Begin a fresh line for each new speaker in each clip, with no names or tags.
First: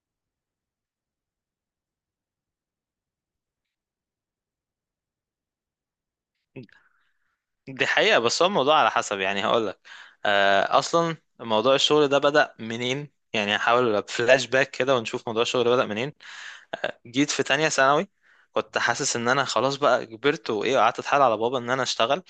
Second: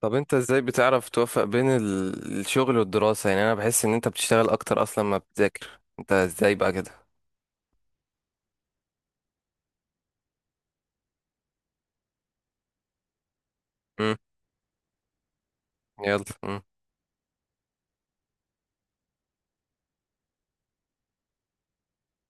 طب انت ازاي بتعرف توفق بين الشغل والدراسة؟ يعني انا بحس ان انت بتشتغل اكتر اصلا ما بتذاكر، انت ازاي بقى كده؟
دي حقيقة بس هو الموضوع على حسب، يعني هقول لك. أصلا موضوع الشغل ده بدأ منين؟ يعني هحاول
امم.
فلاش باك كده ونشوف موضوع الشغل بدأ منين.
يلا، امم.
جيت في تانية ثانوي. كنت حاسس إن أنا خلاص بقى كبرت وإيه، قعدت أتحايل على بابا إن أنا أشتغل.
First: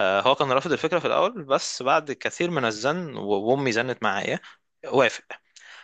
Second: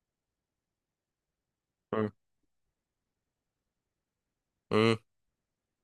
هو كان رافض الفكرة في الأول، بس بعد كثير من الزن وأمي زنت معايا،
امم.
وافق.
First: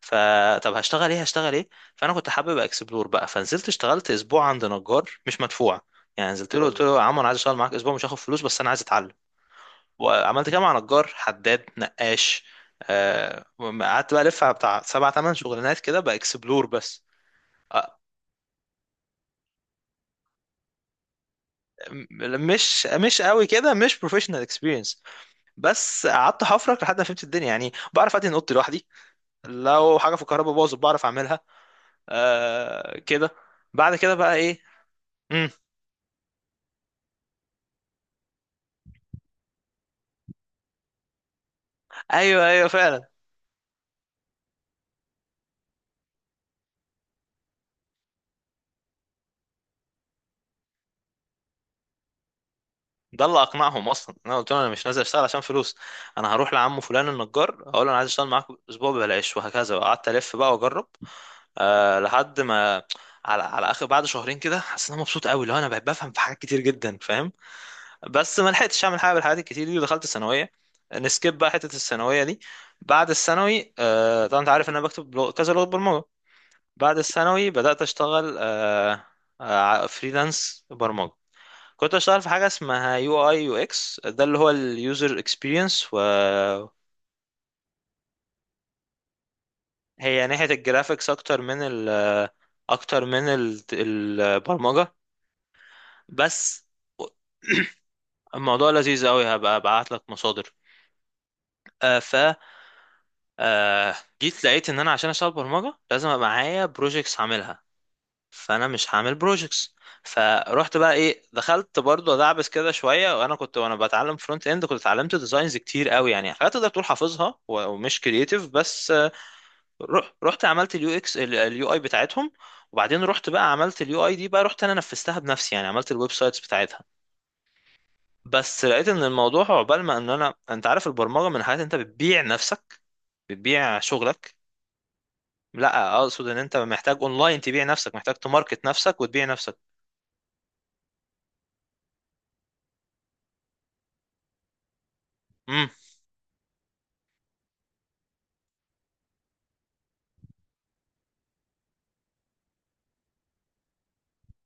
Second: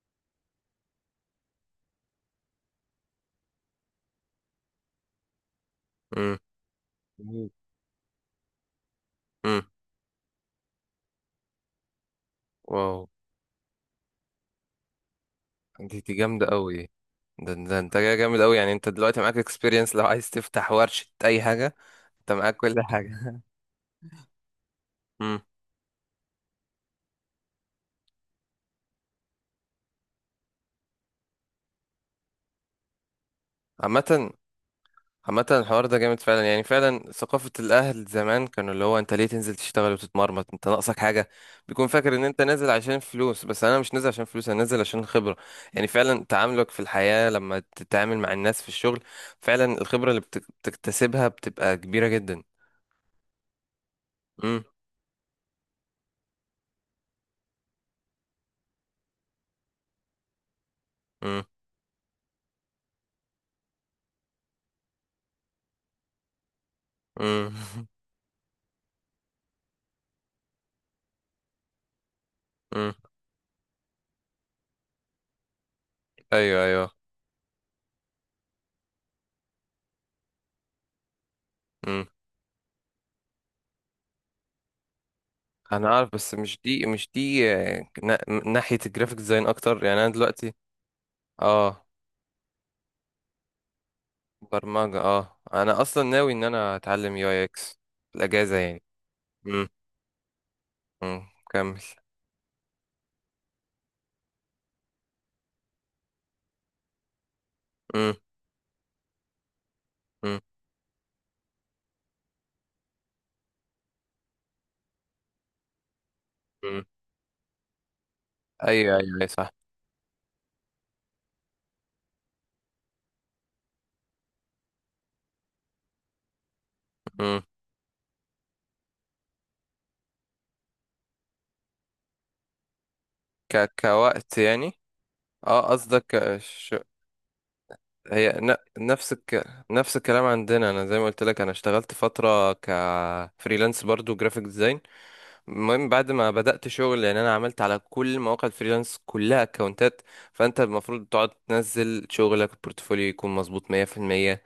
فطب هشتغل ايه، هشتغل ايه؟ فانا كنت حابب اكسبلور بقى، فنزلت اشتغلت اسبوع عند نجار مش مدفوع. يعني
امم.
نزلت له قلت له يا عم انا عايز اشتغل معاك اسبوع، مش هاخد فلوس بس انا عايز اتعلم.
امم.
وعملت كده مع نجار حداد نقاش.
واو.
آه، قعدت بقى الف على بتاع سبع تمن شغلانات كده،
دي جامدة
باكسبلور
قوي.
بس.
ده انت
آه،
جاي جامد قوي، يعني انت دلوقتي معاك اكسبيرينس، لو عايز تفتح ورشة اي حاجة
م-
انت معاك كل
مش
حاجة.
قوي كده، مش بروفيشنال اكسبيرينس.
امم.
بس قعدت حفرك لحد ما فهمت الدنيا، يعني بعرف ادهن اوضتي لوحدي، لو حاجه في الكهرباء باظت بعرف اعملها. آه كده. بعد كده
عامة
بقى ايه؟
عامة
مم.
الحوار ده جامد فعلا، يعني فعلا ثقافة الأهل زمان كانوا اللي هو أنت ليه تنزل تشتغل وتتمرمط، أنت ناقصك حاجة؟ بيكون فاكر إن أنت
ايوه ايوه
نازل عشان
فعلا.
فلوس، بس أنا مش نازل عشان فلوس، أنا نازل عشان خبرة. يعني فعلا تعاملك في الحياة لما تتعامل مع الناس في الشغل، فعلا الخبرة اللي بتكتسبها بتبقى كبيرة جدا.
ده اللي اقنعهم اصلا، انا قلت لهم
امم.
انا مش نازل اشتغل عشان فلوس، انا هروح لعمه فلان النجار اقول له انا عايز اشتغل معاك اسبوع ببلاش، وهكذا قعدت الف بقى واجرب.
امم.
لحد ما، على اخر، بعد شهرين كده حسيت ان انا مبسوط قوي لو انا بقيت بفهم في حاجات كتير جدا، فاهم.
امم.
بس ما لحقتش اعمل حاجه بالحاجات الكتير دي، ودخلت الثانويه. نسكيب بقى حته الثانويه دي.
امم.
بعد الثانوي طبعا انت عارف ان انا بكتب كذا لغه برمجه.
أيوه أيوه.
بعد الثانوي بدات اشتغل أه أه فريلانس برمجه. كنت
امم.
اشتغل في حاجه اسمها يو اي يو اكس، ده اللي هو اليوزر
أنا
اكسبيرينس،
عارف، بس مش
وهي
دي مش دي ناحية الجرافيك ديزاين أكتر يعني أنا
ناحيه
دلوقتي.
الجرافيكس اكتر من
اه.
البرمجه
برمجة انا اصلا ناوي ان
بس.
انا اتعلم UX في الاجازة
الموضوع
يعني.
لذيذ قوي، هبقى
امم.
ابعت لك مصادر.
كمل.
آه ف آه جيت لقيت ان انا عشان اشتغل برمجه لازم ابقى معايا بروجيكتس هعملها،
امم.
فانا مش هعمل بروجيكتس.
امم.
فروحت بقى ايه، دخلت برضو ادعبس كده شويه، وانا كنت وانا بتعلم فرونت اند. كنت اتعلمت ديزاينز كتير قوي، يعني حاجات تقدر
امم.
تقول حافظها ومش كرييتيف بس
ايوه ايوه أيوة، صح.
رحت عملت اليو اكس اليو اي بتاعتهم، وبعدين رحت بقى عملت اليو اي دي بقى، رحت انا نفذتها بنفسي، يعني عملت الويب سايتس بتاعتها.
امم.
بس لقيت ان الموضوع، عقبال ما، ان انا انت عارف البرمجه من حاجات انت بتبيع نفسك، بتبيع شغلك.
كوقت يعني. اه
لا، اقصد
قصدك
ان انت محتاج اونلاين تبيع نفسك، محتاج
هي ن...
تماركت نفسك
نفس
وتبيع
الك...
نفسك.
نفس الكلام عندنا، انا زي ما قلت لك، انا اشتغلت فترة كفريلانس برضو جرافيك ديزاين.
امم.
المهم بعد ما بدأت شغل يعني انا عملت على كل مواقع الفريلانس كلها اكونتات. فانت المفروض تقعد تنزل شغلك، البورتفوليو يكون مظبوط 100%،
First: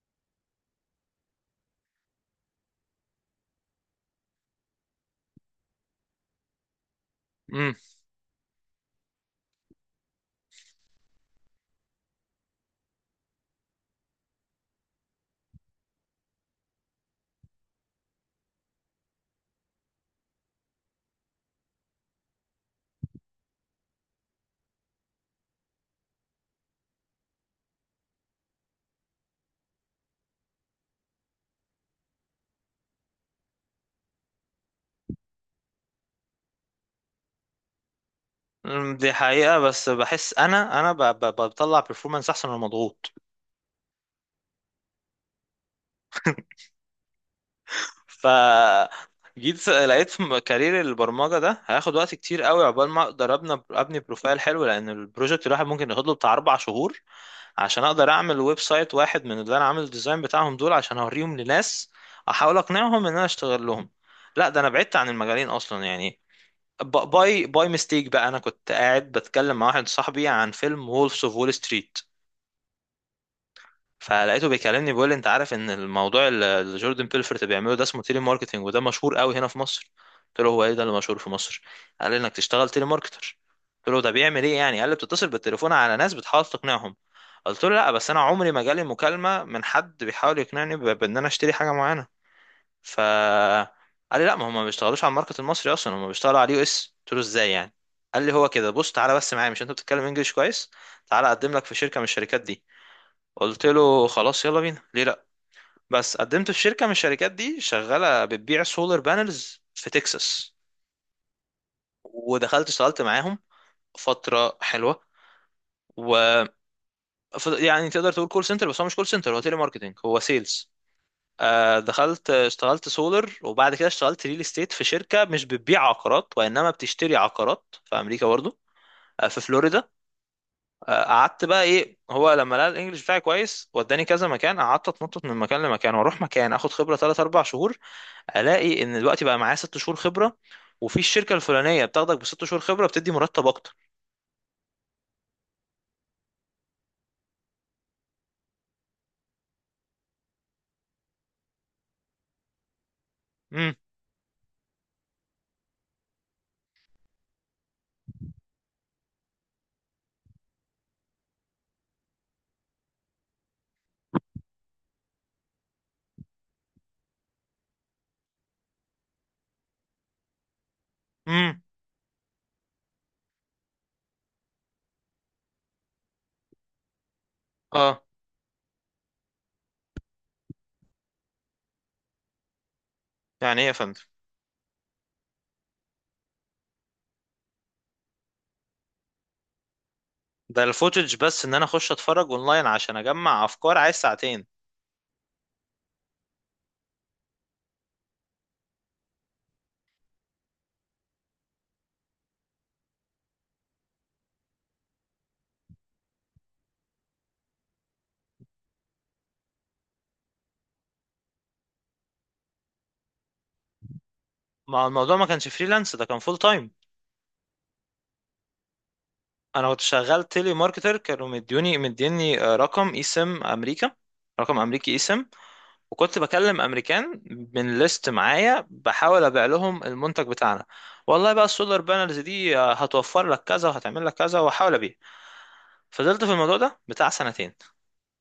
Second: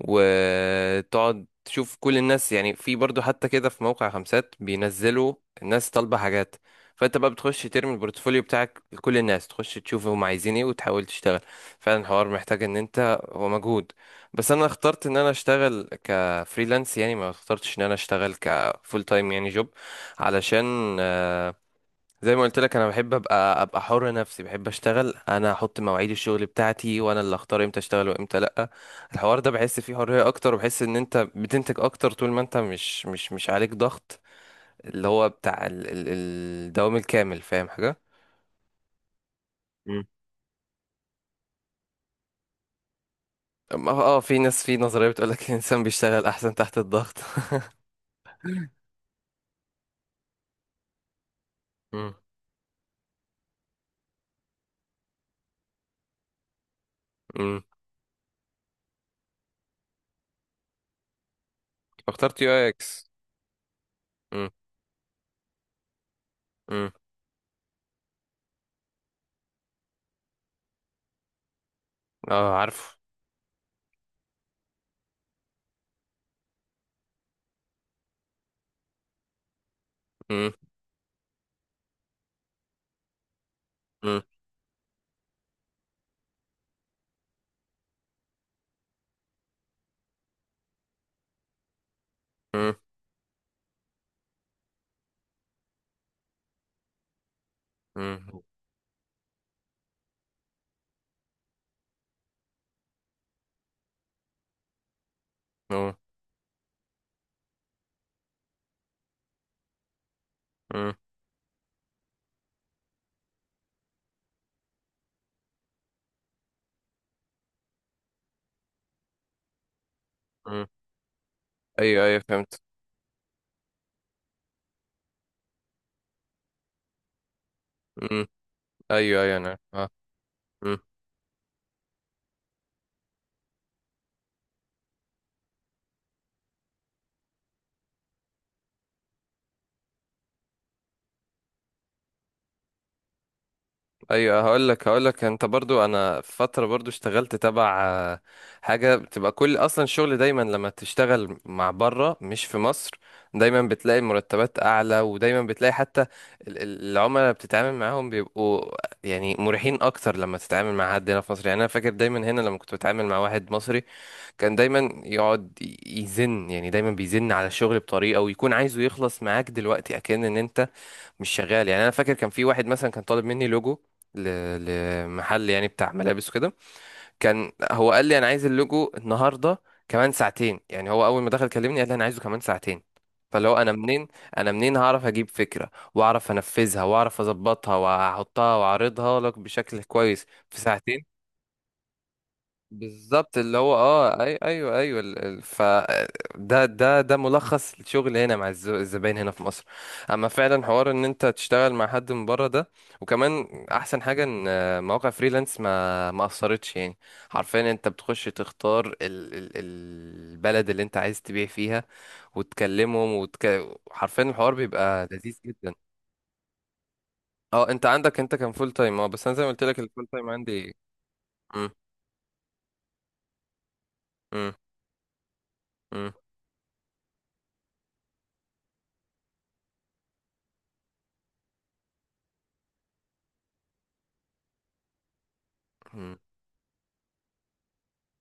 وتقعد تشوف كل الناس، يعني في برضو حتى كده في موقع خمسات بينزلوا الناس طالبة حاجات. فانت بقى بتخش
امم.
ترمي البورتفوليو بتاعك لكل الناس، تخش تشوف هم عايزين ايه وتحاول تشتغل. فعلا الحوار محتاج ان انت هو مجهود. بس انا اخترت ان انا اشتغل كفريلانس، يعني ما اخترتش ان انا اشتغل كفول تايم يعني جوب، علشان زي ما قلت لك انا بحب ابقى حر نفسي، بحب اشتغل انا احط مواعيد الشغل بتاعتي، وانا اللي اختار امتى اشتغل وامتى لا. الحوار ده بحس فيه حرية اكتر، وبحس ان انت بتنتج اكتر طول ما انت مش عليك ضغط، اللي هو بتاع الدوام الكامل، فاهم حاجة؟
دي حقيقه، بس
مم.
بحس انا بطلع بيرفورمانس احسن من مضغوط.
في ناس في نظرية بتقولك الانسان بيشتغل احسن تحت الضغط
ف جيت لقيت في كارير البرمجه ده هياخد
امم.
وقت كتير قوي عقبال ما اقدر ابني بروفايل حلو، لان البروجكت الواحد ممكن ياخد له بتاع 4 شهور
امم.
عشان اقدر اعمل ويب سايت واحد من اللي انا عامل الديزاين بتاعهم دول، عشان اوريهم لناس
اخترت يو
احاول
اي
اقنعهم
اكس
ان انا اشتغل لهم. لا،
امم.
ده انا بعدت عن المجالين اصلا يعني.
امم.
باي ميستيك بقى، انا كنت قاعد بتكلم مع واحد صاحبي عن فيلم وولفز اوف وول ستريت،
اه عارفه.
فلقيته بيكلمني بيقول لي انت عارف ان الموضوع اللي جوردن بيلفورت بيعمله ده اسمه تيلي ماركتنج، وده مشهور قوي هنا في مصر. قلت له
امم.
هو ايه ده اللي مشهور في مصر؟ قال لي انك تشتغل تيلي ماركتر. قلت له ده
امم.
بيعمل ايه يعني؟ قال لي بتتصل بالتليفون على ناس بتحاول تقنعهم. قلت له لا، بس انا عمري ما جالي مكالمة من حد بيحاول يقنعني بان انا اشتري حاجة معينة.
امم.
ف قال لي لا، ما هم ما بيشتغلوش على الماركت المصري اصلا، هم بيشتغلوا على اليو اس. قلت له ازاي يعني؟ قال لي هو كده، بص تعالى بس معايا، مش انت بتتكلم انجليش كويس، تعالى اقدم لك في شركة من الشركات دي. قلت له خلاص يلا بينا، ليه لا.
امم.
بس قدمت في شركه من الشركات دي، شغاله بتبيع سولار بانلز في تكساس، ودخلت اشتغلت معاهم فتره حلوه و يعني تقدر تقول كول سنتر، بس هو مش كول سنتر، هو تيلي ماركتنج، هو
امم.
سيلز.
ايوه ايوه
دخلت
فهمت.
اشتغلت سولر، وبعد كده اشتغلت ريل استيت في شركه مش بتبيع عقارات وانما بتشتري عقارات في امريكا برضه،
ايوه ايوه
في
انا
فلوريدا.
اه. مم.
قعدت بقى ايه، هو لما لقى الانجليش بتاعي كويس وداني كذا مكان، قعدت اتنطط من مكان لمكان، واروح مكان اخد خبره 3 4 شهور، الاقي ان دلوقتي بقى معايا 6 شهور خبره، وفي الشركه الفلانيه بتاخدك بست شهور خبره بتدي مرتب اكتر.
ايوه، هقول لك انت برضو، انا في فتره برضو اشتغلت تبع حاجه بتبقى كل اصلا الشغل دايما لما تشتغل مع بره مش في مصر، دايما
امم.
بتلاقي المرتبات اعلى، ودايما بتلاقي حتى العملاء اللي بتتعامل معاهم بيبقوا يعني مريحين اكتر. لما تتعامل مع حد هنا في مصر يعني، انا فاكر دايما هنا لما كنت بتعامل مع واحد مصري، كان دايما يقعد يزن يعني، دايما بيزن على الشغل بطريقه، ويكون عايزه يخلص معاك دلوقتي اكن ان انت مش
امم.
شغال يعني. انا فاكر كان في واحد مثلا كان طالب مني لوجو ل... لمحل يعني بتاع ملابس وكده. كان هو
اه.
قال لي انا عايز اللوجو النهارده كمان ساعتين، يعني هو اول ما دخل كلمني قال لي انا عايزه كمان ساعتين. فاللي هو
يعني ايه
انا
يا فندم؟
منين انا منين هعرف اجيب فكره واعرف انفذها واعرف اظبطها واحطها واعرضها لك بشكل كويس في
ده
ساعتين؟
الفوتج بس، ان انا اخش اتفرج اونلاين عشان
بالظبط
اجمع
اللي هو
افكار، عايز
اه اي
ساعتين.
ايوه ايوه ال- ال- ف ده ملخص الشغل هنا مع الزباين هنا في مصر. اما فعلا حوار ان انت تشتغل مع حد من بره ده، وكمان احسن حاجه ان مواقع فريلانس ما اثرتش يعني، حرفيا انت بتخش تختار ال البلد اللي انت عايز تبيع فيها، وتكلمهم حرفيا الحوار
ما هو
بيبقى
الموضوع ما
لذيذ
كانش
جدا.
فريلانس، ده كان فول تايم.
اه انت عندك انت كان فول تايم، اه بس انا زي ما قلت
انا
لك
كنت
الفول
شغال
تايم
تيلي
عندي.
ماركتر، كانوا
مم،
مديني رقم اي سم امريكا،
مم،
رقم امريكي اي سم،
مم،
وكنت بكلم امريكان من ليست معايا بحاول ابيع لهم المنتج بتاعنا. والله بقى السولار بانلز دي هتوفر لك كذا وهتعمل لك كذا، واحاول ابيع.
مم.
فضلت في الموضوع ده بتاع سنتين،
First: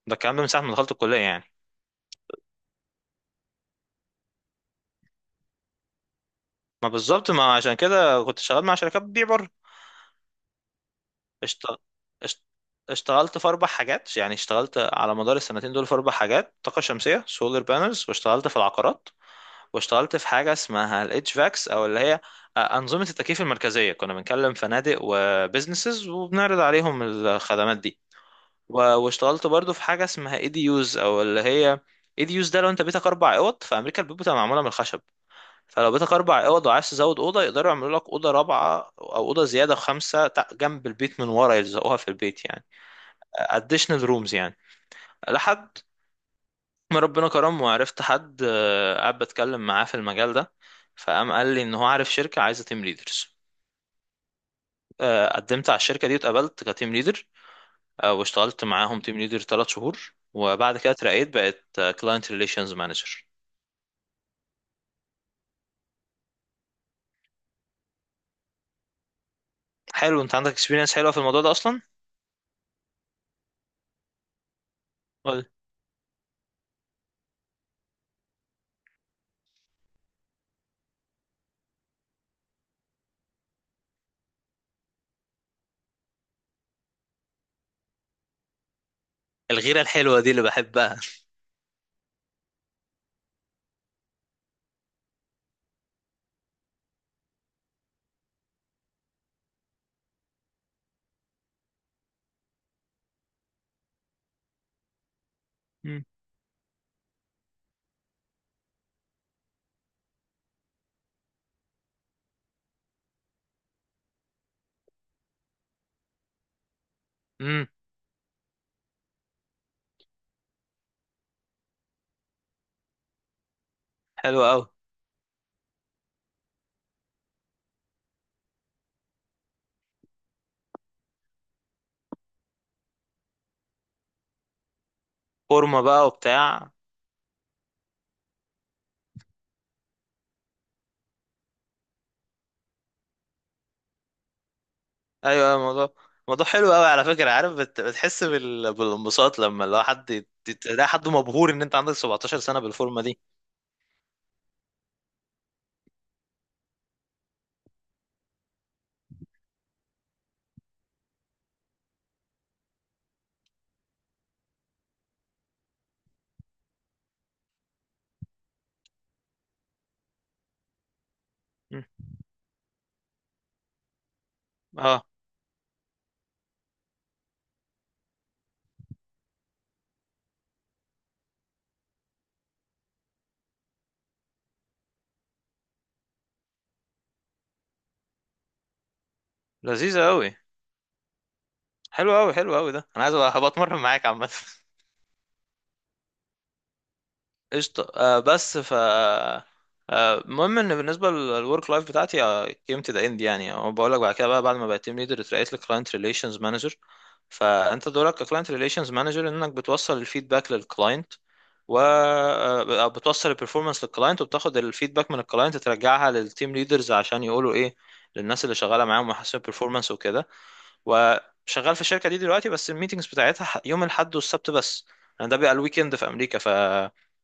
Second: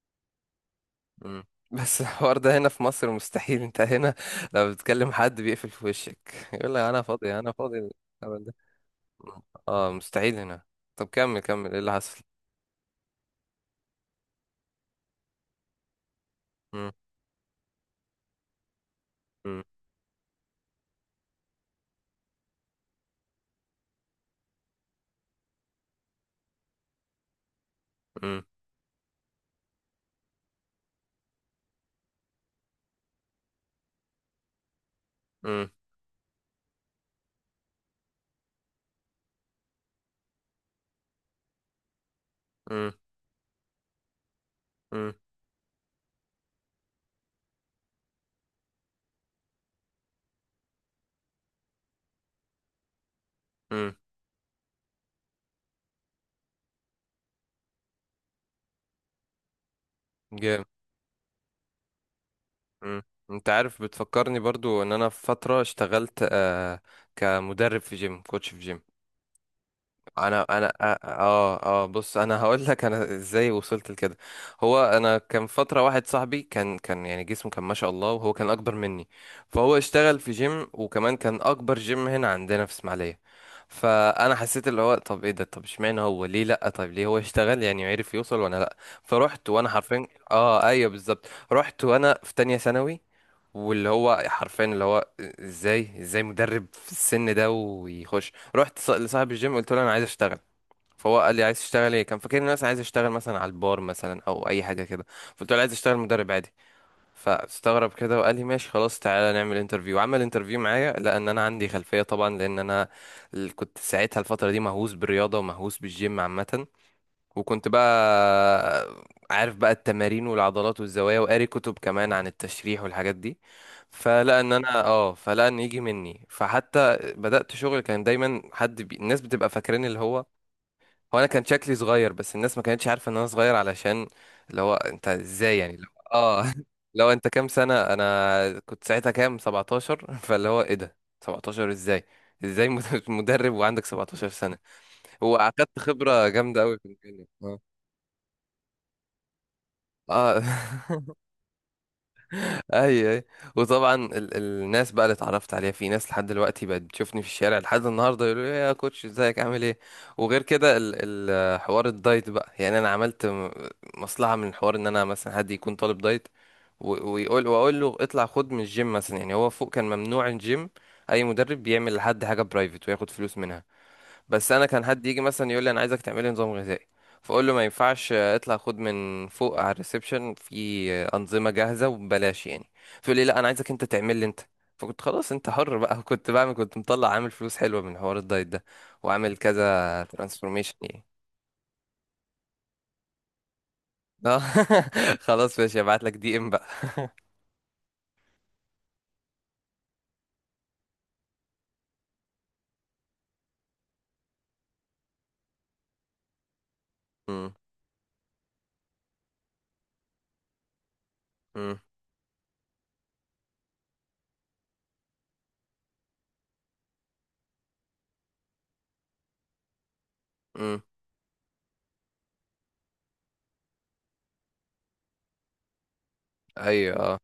ده الكلام ده من ساعة ما دخلت الكلية
مم.
يعني.
بس الحوار ده هنا في مصر مستحيل، انت هنا لو بتكلم حد بيقفل في وشك يقول لك
ما
انا
بالظبط،
فاضي انا
ما عشان
فاضي.
كده كنت
الهبل ده.
شغال مع شركات بتبيع بره.
اه مستحيل هنا. طب كمل
اشت...
كمل ايه اللي حصل؟
اشت... اشتغلت في 4 حاجات، يعني اشتغلت على مدار السنتين دول في 4 حاجات: طاقة
مم.
شمسية سولار بانلز، واشتغلت في العقارات،
مم.
واشتغلت في حاجة اسمها الاتش فاكس أو اللي هي أنظمة التكييف المركزية، كنا بنكلم فنادق وبزنسز وبنعرض عليهم الخدمات دي.
مم.
واشتغلت برضو في حاجة اسمها اي دي يوز أو اللي هي اي دي يوز، ده لو انت بيتك 4 أوض في أمريكا، البيوت بتبقى معمولة من الخشب.
مم.
فلو بيتك 4 اوض وعايز تزود اوضه، يقدروا يعملوا لك اوضه رابعه او اوضه زياده خمسه، جنب البيت من ورا يلزقوها في البيت يعني،
مم.
additional rooms يعني.
مم.
لحد ما ربنا كرم، وعرفت حد قاعد بتكلم معاه في المجال ده، فقام قال لي ان هو عارف شركه عايزه تيم ليدرز.
مم.
قدمت على الشركه دي واتقبلت كتيم ليدر، واشتغلت معاهم تيم ليدر 3 شهور،
جامد.
وبعد كده اترقيت بقت كلاينت ريليشنز
مم.
مانجر.
انت عارف بتفكرني برضو ان انا في فترة اشتغلت كمدرب في جيم، كوتش في جيم.
حلو انت
انا
عندك
انا
اكسبيرينس حلوه في الموضوع ده
اه
اصلا.
اه بص انا هقول لك انا ازاي وصلت لكده. هو انا
ولا؟
كان فتره واحد صاحبي كان يعني جسمه كان ما شاء الله، وهو كان اكبر مني. فهو اشتغل في جيم، وكمان كان اكبر جيم هنا عندنا في اسماعيليه. فانا حسيت اللي هو طب ايه ده، طب اشمعنى هو ليه لا، طب ليه هو اشتغل يعني عرف يوصل وانا لا. فرحت وانا
الغيره
حرفيا
الحلوه دي اللي
اه ايوه
بحبها.
بالظبط. رحت وانا في تانية ثانوي. واللي هو حرفيا اللي هو ازاي ازاي مدرب في السن ده ويخش. رحت لصاحب الجيم قلت له انا عايز اشتغل. فهو قال لي عايز تشتغل ايه، كان فاكرني الناس عايز اشتغل مثلا على البار مثلا او اي حاجه كده. فقلت له عايز اشتغل مدرب عادي. فاستغرب كده وقال لي ماشي خلاص، تعالى نعمل انترفيو. عمل انترفيو معايا لان انا عندي خلفيه طبعا، لان انا كنت ساعتها الفتره دي مهووس بالرياضه ومهووس بالجيم عامه.
امم.
وكنت بقى عارف بقى التمارين والعضلات والزوايا، وقاري كتب كمان عن التشريح والحاجات دي.
حلو قوي.
فلقى ان يجي مني. فحتى بدأت شغل كان دايما حد الناس بتبقى فاكرين اللي هو انا كان شكلي صغير، بس الناس ما كانتش عارفة ان انا صغير، علشان اللي هو انت ازاي يعني.
فورمه
اللي
بقى
هو- اه
وبتاع.
لو انت كام سنة، انا كنت ساعتها كام، 17؟ فاللي هو ايه ده 17؟ ازاي مد- مدرب وعندك 17 سنة!
ايوه، أيوة،
وأخدت
الموضوع
خبرة
الموضوع
جامدة
حلو
قوي في
قوي على
المكان.
فكره، عارف بتحس بالانبساط لما، لو حد
اه
تلاقي حد مبهور ان انت عندك 17 سنه بالفورمه
اي
دي.
اي. وطبعا الناس بقى اللي اتعرفت عليها، في ناس لحد دلوقتي بقت بتشوفني في الشارع لحد النهارده يقولوا لي إيه يا كوتش، ازيك عامل ايه؟ وغير كده ال حوار الدايت بقى، يعني انا عملت مصلحه من الحوار ان انا مثلا حد يكون طالب دايت، و- ويقول واقول له اطلع خد من الجيم مثلا، يعني هو فوق كان ممنوع الجيم، اي مدرب
مم.
بيعمل لحد حاجه برايفت وياخد فلوس منها. بس انا كان
اه.
حد يجي مثلا يقول لي انا عايزك تعملي نظام غذائي، فاقول له ما ينفعش، اطلع خد من فوق على الريسبشن، في انظمه جاهزه وببلاش يعني. فيقول لي لا انا عايزك انت تعمل لي انت. فكنت خلاص انت حر بقى. كنت مطلع عامل فلوس حلوه من حوار الدايت ده، وعامل كذا
لذيذه قوي.
ترانسفورميشن يعني.
حلو قوي، حلو قوي، ده انا عايز هبقى اتمرن معاك عامه.
آه. خلاص ماشي هبعت لك DM بقى.
قشطه. بس ف آه، المهم ان بالنسبه للورك لايف بتاعتي came to the end، يعني أو بقول لك، بعد كده بقى بعد ما بقيت تيم ليدر اترقيت لكلاينت ريليشنز مانجر.
مم،
فانت دورك كلاينت ريليشنز مانجر، انك بتوصل الفيدباك للكلاينت،
مم،
وبتوصل البرفورمانس للكلاينت، وبتاخد الفيدباك من الكلاينت ترجعها للتيم ليدرز، عشان يقولوا ايه للناس اللي شغاله معاهم ويحسنوا البرفورمانس وكده.
مم.
وشغال في الشركه دي دلوقتي، بس الميتنجز بتاعتها يوم الاحد والسبت بس، لان ده بيبقى الويكند في امريكا،
ايوه
فاحنا
اه.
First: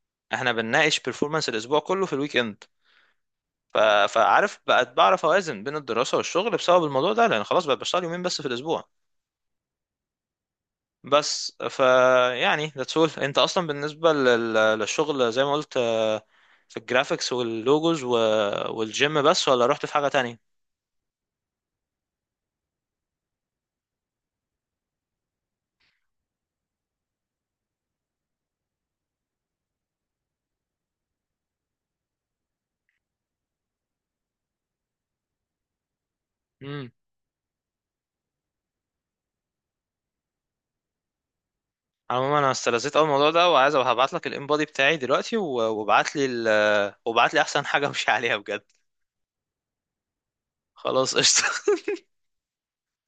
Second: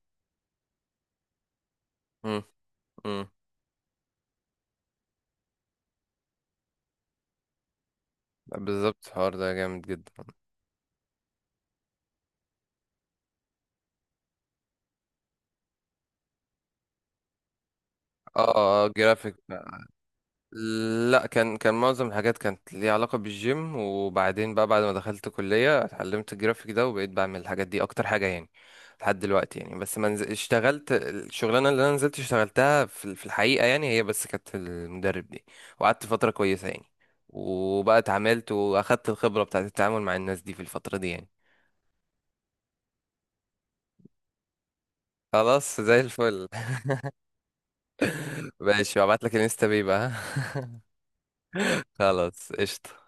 بنناقش برفورمانس الاسبوع كله في
مم،
الويكند.
مم.
ف... فعارف بقت بعرف اوازن بين الدراسه والشغل بسبب الموضوع ده، لان خلاص بقى بشتغل يومين بس في الاسبوع.
بالظبط الحوار ده جامد جدا.
بس يعني that's all. انت اصلا بالنسبة للشغل زي ما قلت في الجرافيكس واللوجوز
اه اه
والجيم
جرافيك.
بس، ولا رحت في حاجة تانية؟
لا، كان معظم الحاجات كانت ليها علاقة بالجيم، وبعدين بقى بعد ما دخلت كلية اتعلمت الجرافيك ده، وبقيت بعمل الحاجات دي أكتر حاجة يعني لحد دلوقتي يعني. بس ما نز- اشتغلت الشغلانة اللي أنا نزلت اشتغلتها في في الحقيقة يعني، هي بس كانت المدرب دي، وقعدت فترة كويسة يعني.
امم.
وبقى اتعاملت وأخدت الخبرة بتاعت التعامل مع الناس دي في الفترة دي يعني.
عموما انا استلذيت اول الموضوع ده، وعايز هبعت لك الانبادي بتاعي دلوقتي
خلاص زي
وابعت لي،
الفل.
وابعت لي احسن حاجة امشي عليها بجد.
ماشي هبعتلك الانستا بيه بقى.
خلاص قشطة.
خلاص قشطة.